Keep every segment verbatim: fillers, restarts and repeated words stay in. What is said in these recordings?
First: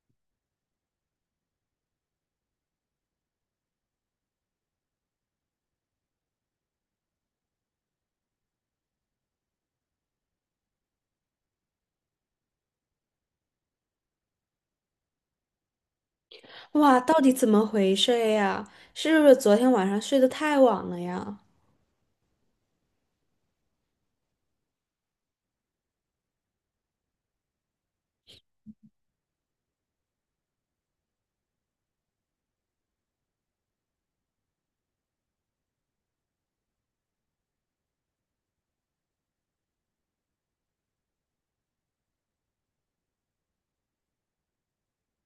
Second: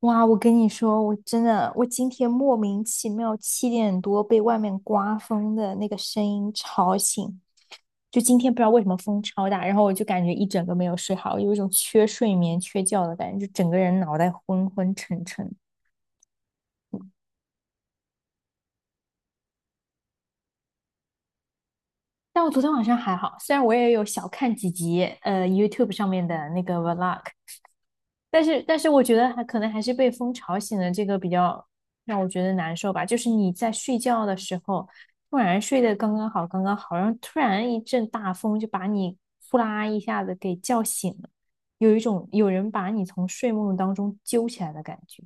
哇，我跟你说，我真的，我今天莫名其妙七点多被外面刮风的那个声音吵醒，就今天不知道为什么风超大，然后我就感觉一整个没有睡好，有一种缺睡眠、缺觉的感觉，就整个人脑袋昏昏沉沉。哇，到底怎么回事呀？是不是昨天晚上睡得太晚了呀？但我昨天晚上还好，虽然我也有小看几集呃 YouTube 上面的那个 vlog，但是，但是我觉得还可能还是被风吵醒了，这个比较让我觉得难受吧。就是你在睡觉的时候，突然睡得刚刚好，刚刚好，然后突然一阵大风就把你呼啦一下子给叫醒了，有一种有人把你从睡梦当中揪起来的感觉。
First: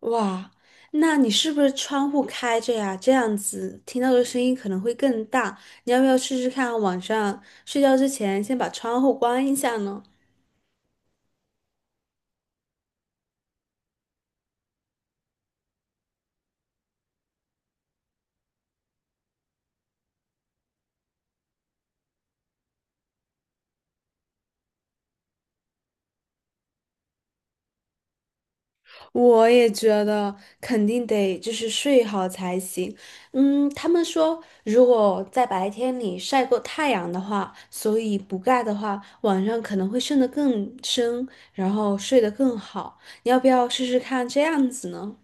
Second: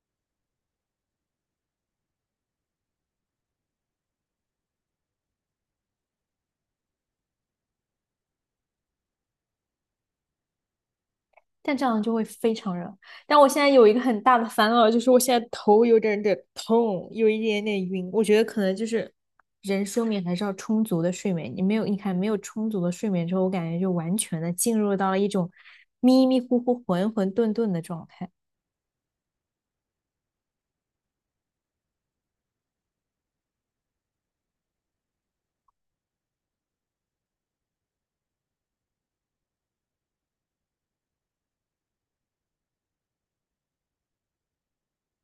哇，那你是不是窗户开着呀？这样子听到的声音可能会更大。你要不要试试看，晚上睡觉之前先把窗户关一下呢？但这样就会非常热。但我现在有一个很大的烦恼，就是我现在头有点点痛，有一点点晕。我觉得可能就是人睡眠还是要充足的睡眠。你没有，你看没有充足的睡眠之后，我感觉就完全的进入到了一种迷迷糊糊、混混沌沌的状态。我也觉得肯定得就是睡好才行。嗯，他们说如果在白天里晒过太阳的话，所以补钙的话，晚上可能会睡得更深，然后睡得更好。你要不要试试看这样子呢？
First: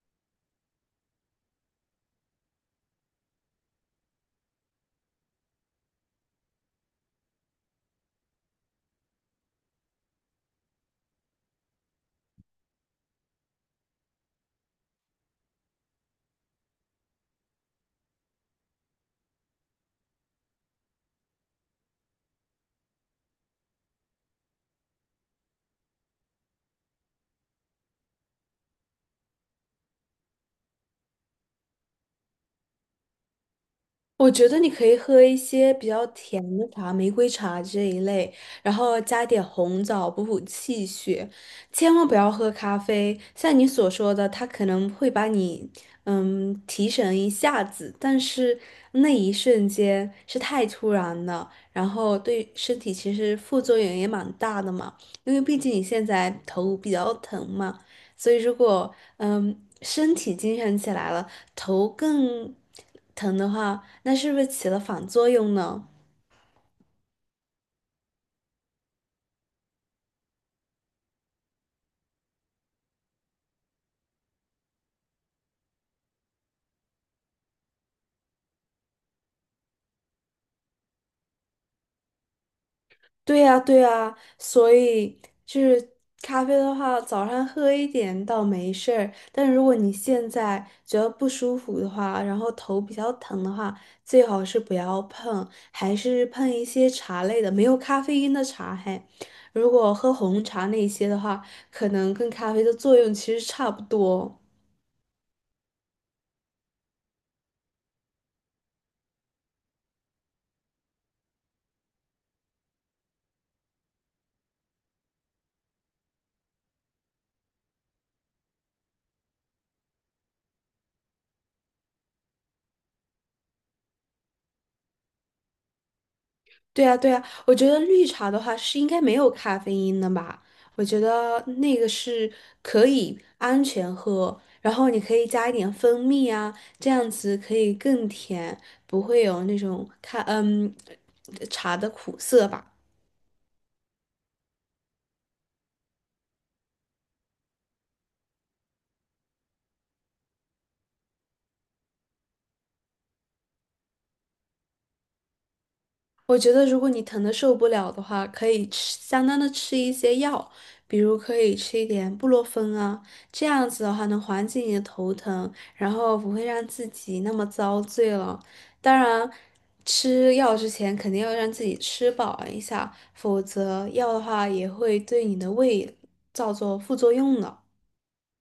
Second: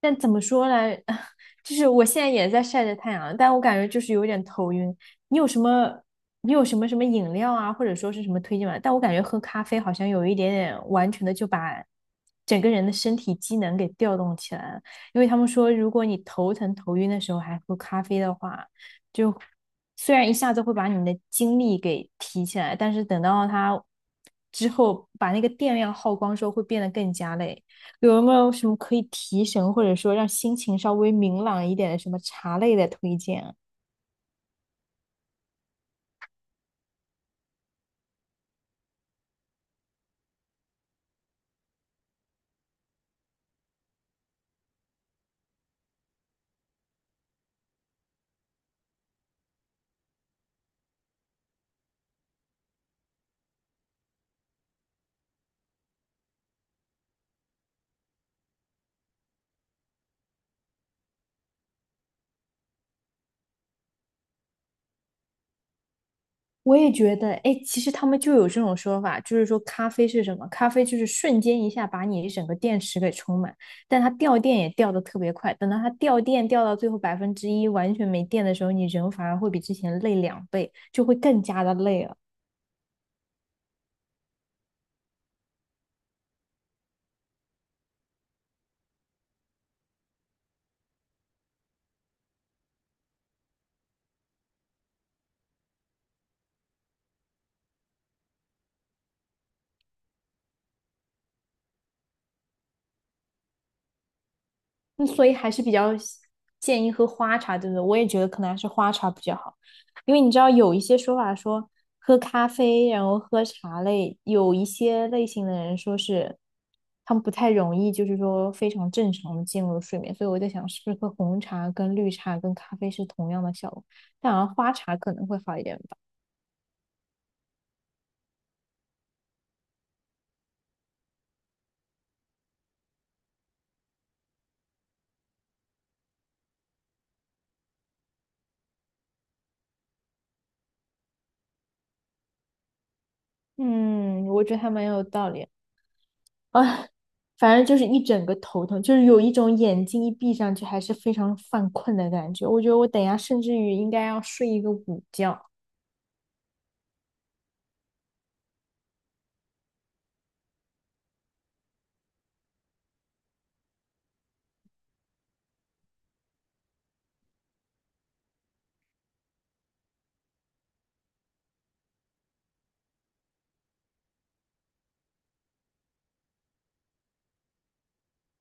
但怎么说呢？就是我现在也在晒着太阳，但我感觉就是有点头晕。你有什么，你有什么什么饮料啊，或者说是什么推荐吗？但我感觉喝咖啡好像有一点点完全的就把整个人的身体机能给调动起来了。因为他们说，如果你头疼头晕的时候还喝咖啡的话，就虽然一下子会把你的精力给提起来，但是等到它之后把那个电量耗光之后，会变得更加累。有没有什么可以提神或者说让心情稍微明朗一点的什么茶类的推荐啊？我觉得你可以喝一些比较甜的茶，玫瑰茶这一类，然后加点红枣补补气血。千万不要喝咖啡，像你所说的，它可能会把你嗯提神一下子，但是那一瞬间是太突然了，然后对身体其实副作用也蛮大的嘛，因为毕竟你现在头比较疼嘛。所以如果嗯身体精神起来了，头更疼的话，那是不是起了反作用呢？我也觉得，哎，其实他们就有这种说法，就是说咖啡是什么？咖啡就是瞬间一下把你整个电池给充满，但它掉电也掉的特别快。等到它掉电掉到最后百分之一完全没电的时候，你人反而会比之前累两倍，就会更加的累了。对呀，对呀，所以就是咖啡的话，早上喝一点倒没事儿，但如果你现在觉得不舒服的话，然后头比较疼的话，最好是不要碰，还是碰一些茶类的，没有咖啡因的茶嘿。如果喝红茶那些的话，可能跟咖啡的作用其实差不多。嗯所以还是比较建议喝花茶，对不对？我也觉得可能还是花茶比较好，因为你知道有一些说法说喝咖啡，然后喝茶类，有一些类型的人说是他们不太容易，就是说非常正常的进入睡眠，所以我在想是不是喝红茶跟绿茶跟咖啡是同样的效果，但好像花茶可能会好一点吧。对啊，对啊，我觉得绿茶的话是应该没有咖啡因的吧？我觉得那个是可以安全喝，然后你可以加一点蜂蜜啊，这样子可以更甜，不会有那种咖嗯茶的苦涩吧。嗯，我觉得还蛮有道理。哎，反正就是一整个头疼，就是有一种眼睛一闭上去还是非常犯困的感觉。我觉得我等一下甚至于应该要睡一个午觉。我觉得如果你疼的受不了的话，可以吃相当的吃一些药，比如可以吃一点布洛芬啊，这样子的话能缓解你的头疼，然后不会让自己那么遭罪了。当然，吃药之前肯定要让自己吃饱一下，否则药的话也会对你的胃造作副作用的。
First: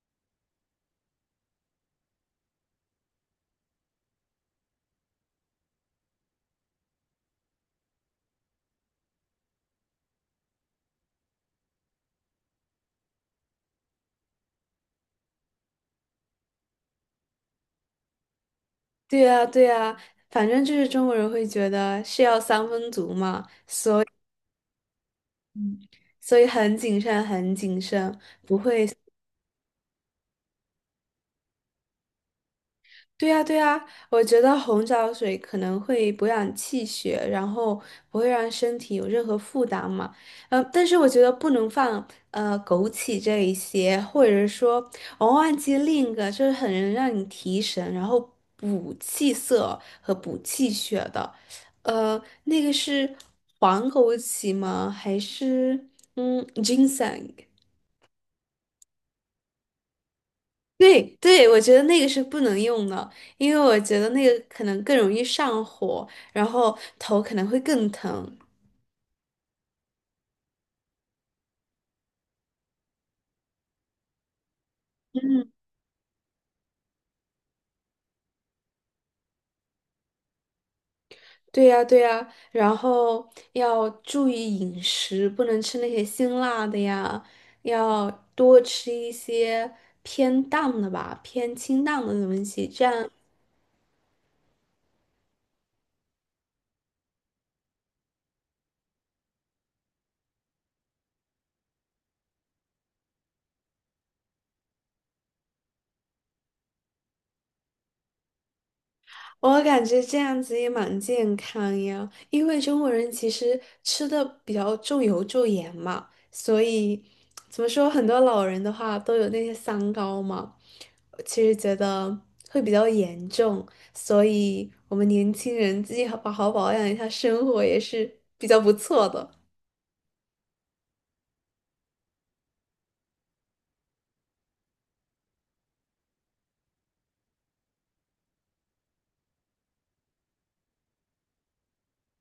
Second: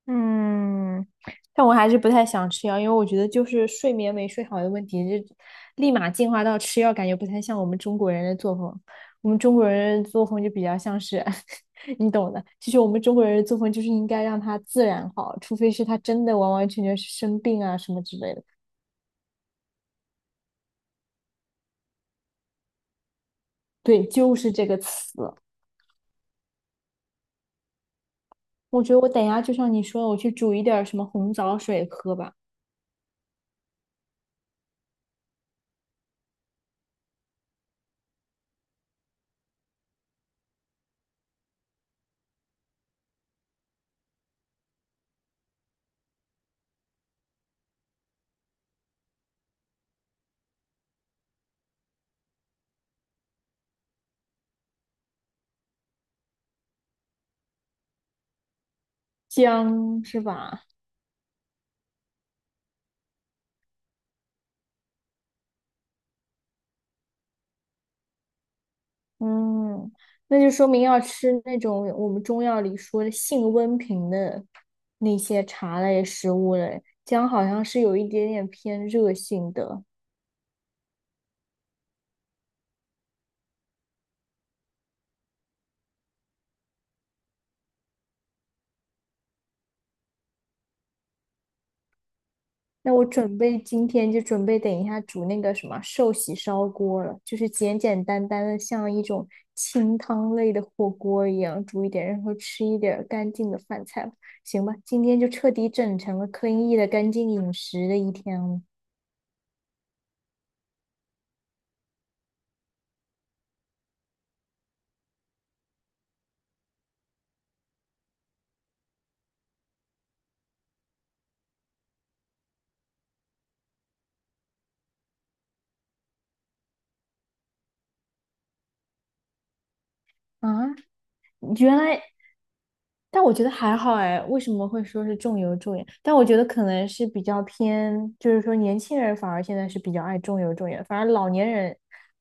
嗯，但我还是不太想吃药，因为我觉得就是睡眠没睡好的问题，就立马进化到吃药，感觉不太像我们中国人的作风。我们中国人的作风就比较像是，你懂的。其实我们中国人的作风就是应该让它自然好，除非是他真的完完全全是生病啊什么之类的。对啊，对啊，反正就是中国人会觉得是药三分毒嘛，对，就是这个词。所以很谨慎，很谨慎。我觉得我等一下就像你说的，我去煮一点儿什么红枣水喝吧，对呀，对呀，我觉得红枣水可能会补养气血，然后不会让身体有任何负担嘛。呃，但是我觉得不能放呃枸杞这一些，或者是说我忘记另一个，就是很能让你提神，然后补气色和补气血的。呃，那个是黄枸杞吗？还是嗯金 i 姜是吧？对对，我觉得那个是不能用的，因为我觉得那个可能更容易上火，然后头可能会更疼。嗯，那就说明要吃那种我们中药里说的性温平的那些嗯，茶类食物嘞。姜好像是有一点点偏热性的。对呀对呀，然后要注意饮食，不能吃那些辛辣的呀，要多吃一些偏淡的吧，偏清淡的东西，这那我样准备今天就准备等一下煮那个什么寿喜烧锅了，就是简简单单的，像一种清汤类的火锅一样煮一点，然后吃一点儿干净的饭菜吧。行吧，今天就彻底整成了 c l e 的干净饮食的一天了。我感觉这样子也蛮健康呀，因为中国人其实吃的比较重油重盐嘛，所以怎么说，很多老人的话都有那些三高嘛，我其实觉得会比较严重，所以我们年轻人自己好好好保养一下生活也是比较不错的。啊，原来但我觉得还好哎，为什么会说是重油重盐？但我觉得可能是比较偏，就是说年轻人反而现在是比较爱重油重盐，反而老年人，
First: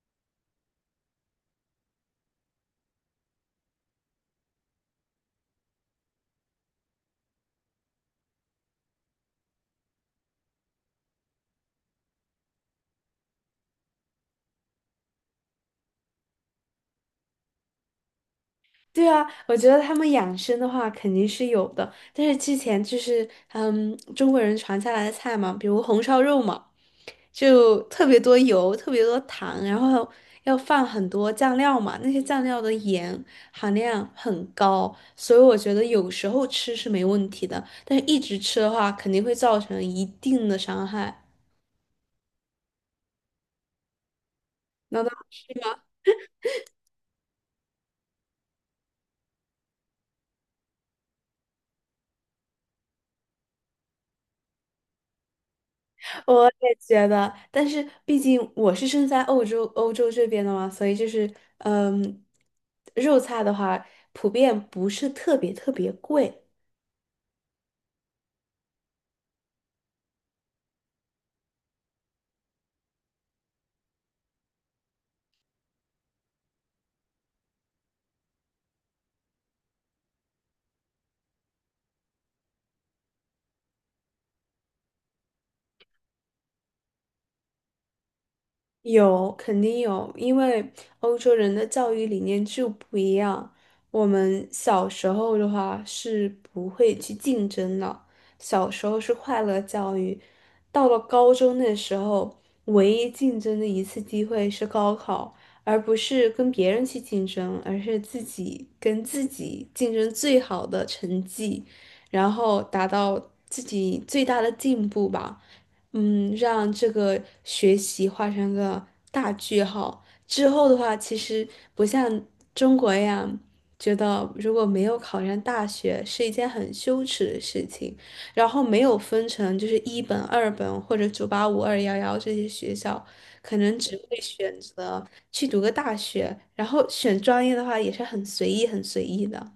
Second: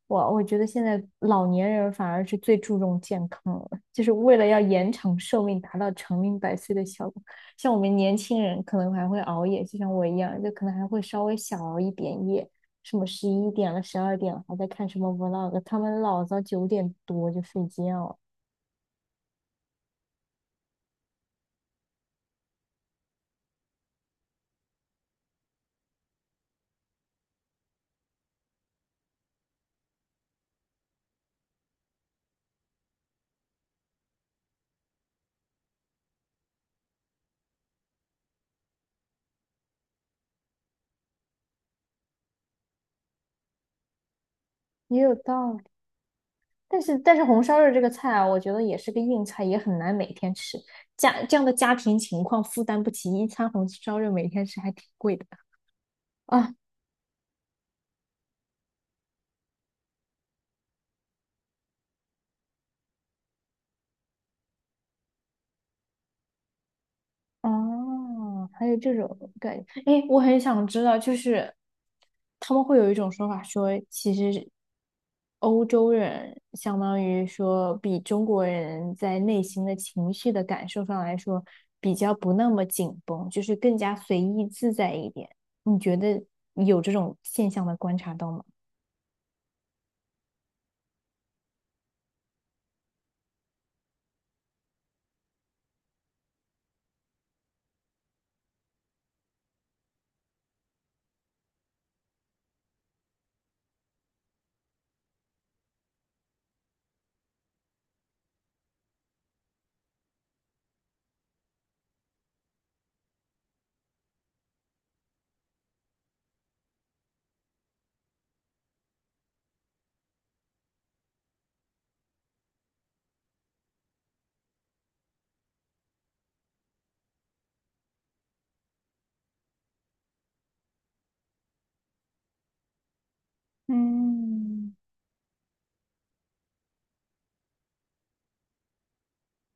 我我觉得现在老年人反而是最注重健康了，就是为了要延长寿命，达到长命百岁的效果。像我们年轻人可能还会熬夜，就像我一样，就可能还会稍微小熬一点夜，什么十一点了、十二点了还在看什么 vlog，他们老早九点多就睡觉了。对啊，我觉得他们养生的话肯定是有的，但是之前就是嗯，中国人传下来的菜嘛，比如红烧肉嘛，就特别多油，特别多糖，然后要放很多酱料嘛，那些酱料的盐含量很高，所以我觉得有时候吃是没问题的，但是一直吃的话肯定会造成一定的伤害。也有那道理。但是但是红烧肉这个菜啊，我觉得也是个硬菜，也很难每天吃。家这样的家庭情况负担不起一餐红烧肉，每天吃还挺贵的我啊。也觉得，但是毕竟我是生在欧洲，欧洲这边的嘛，所以就是，嗯，肉菜的话，普遍不是特别特别贵，哦，还有这种感觉，哎，我很想知道，就是他们会有一种说法说，其实欧洲人相当于说比中国人在内心的情绪的感受上来说，比较不那么紧绷，就是更加随意自在一点。你觉得有这种现象的观察到吗？有，肯定有，因为欧洲人的教育理念就不一样。我们小时候的话是不会去竞争的，小时候是快乐教育，到了高中那时候，唯一竞争的一次机会是高考，而不是跟别人去竞争，而是自己跟自己竞争最好的成绩，然后达到自己最大的进步吧。嗯，让这个学习画上个大句号。之后的话，其实不像中国一样，觉得如果没有考上大学是一件很羞耻的事情，然后没有分成就是一本、二本或者九八五、二幺幺这些学校，可能只会选嗯。择去读个大学，然后选专业的话也是很随意、很随意的。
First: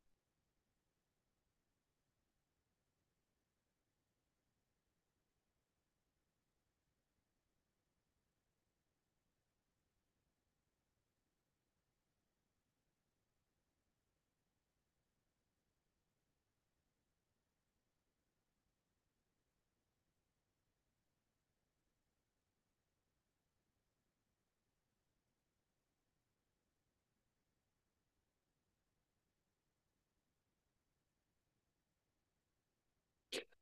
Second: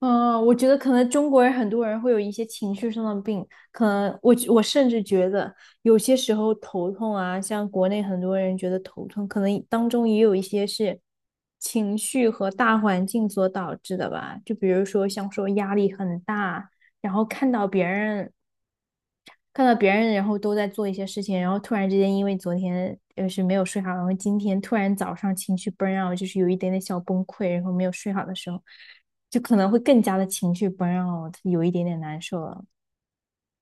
嗯，我觉得可能中国人很多人会有一些情绪上的病，可能我我甚至觉得有些时候头痛啊，像国内很多人觉得头痛，可能当中也有一些是情绪和大环境所导致的吧。就比如说像说压力很大，然后看到别人看到别人然后都在做一些事情，然后突然之间因为昨天呃是没有睡好，然后今天突然早上情绪 burn out，就是有一点点小崩溃，然后没有睡好的时候，就可能会更加的情绪 burn out，有一点点难受了，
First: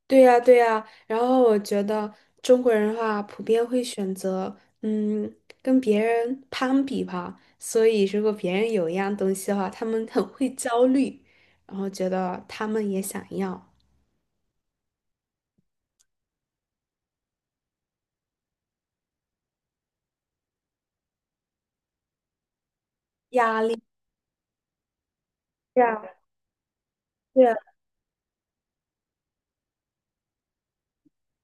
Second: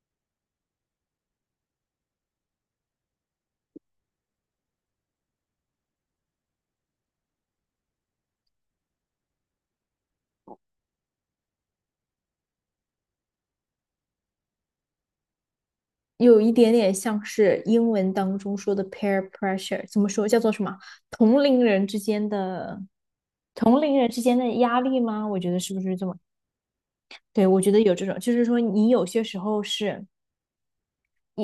对呀，对呀，然后我觉得中国人的话，普遍会选择嗯跟别人攀比吧，所以如果别人有一样东西的话，他们很会焦虑，然后觉得他们也想要，有一点点像是英文当中说的 peer pressure，怎么说叫做什么？同龄人之间的压同力。龄人之间的压力吗？我觉得是不对是呀，这么？对对，啊，我觉得有这种，就是说你有些时候是。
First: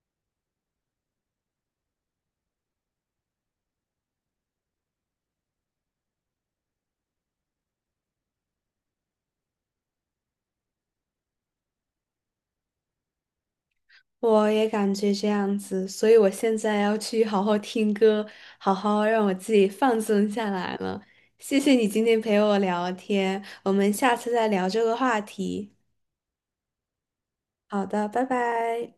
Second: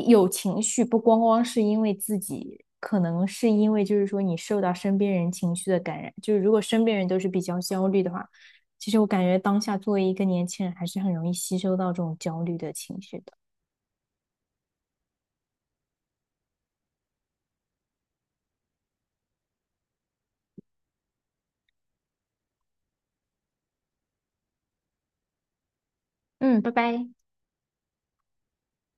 有情绪，不光光是因为自己，可能是因为就是说你受到身边人情绪的感染。就是如果身边人都是比较焦虑的话，其实我感觉当下作为一个年轻人，还是很容易吸收到这种焦虑的情绪的。我也感觉这样子，所以我现在要去好好听歌，好好让我自己放松下来了。谢谢你今天陪我聊天，我们下次再聊这个话题。嗯，拜拜。好的，拜拜。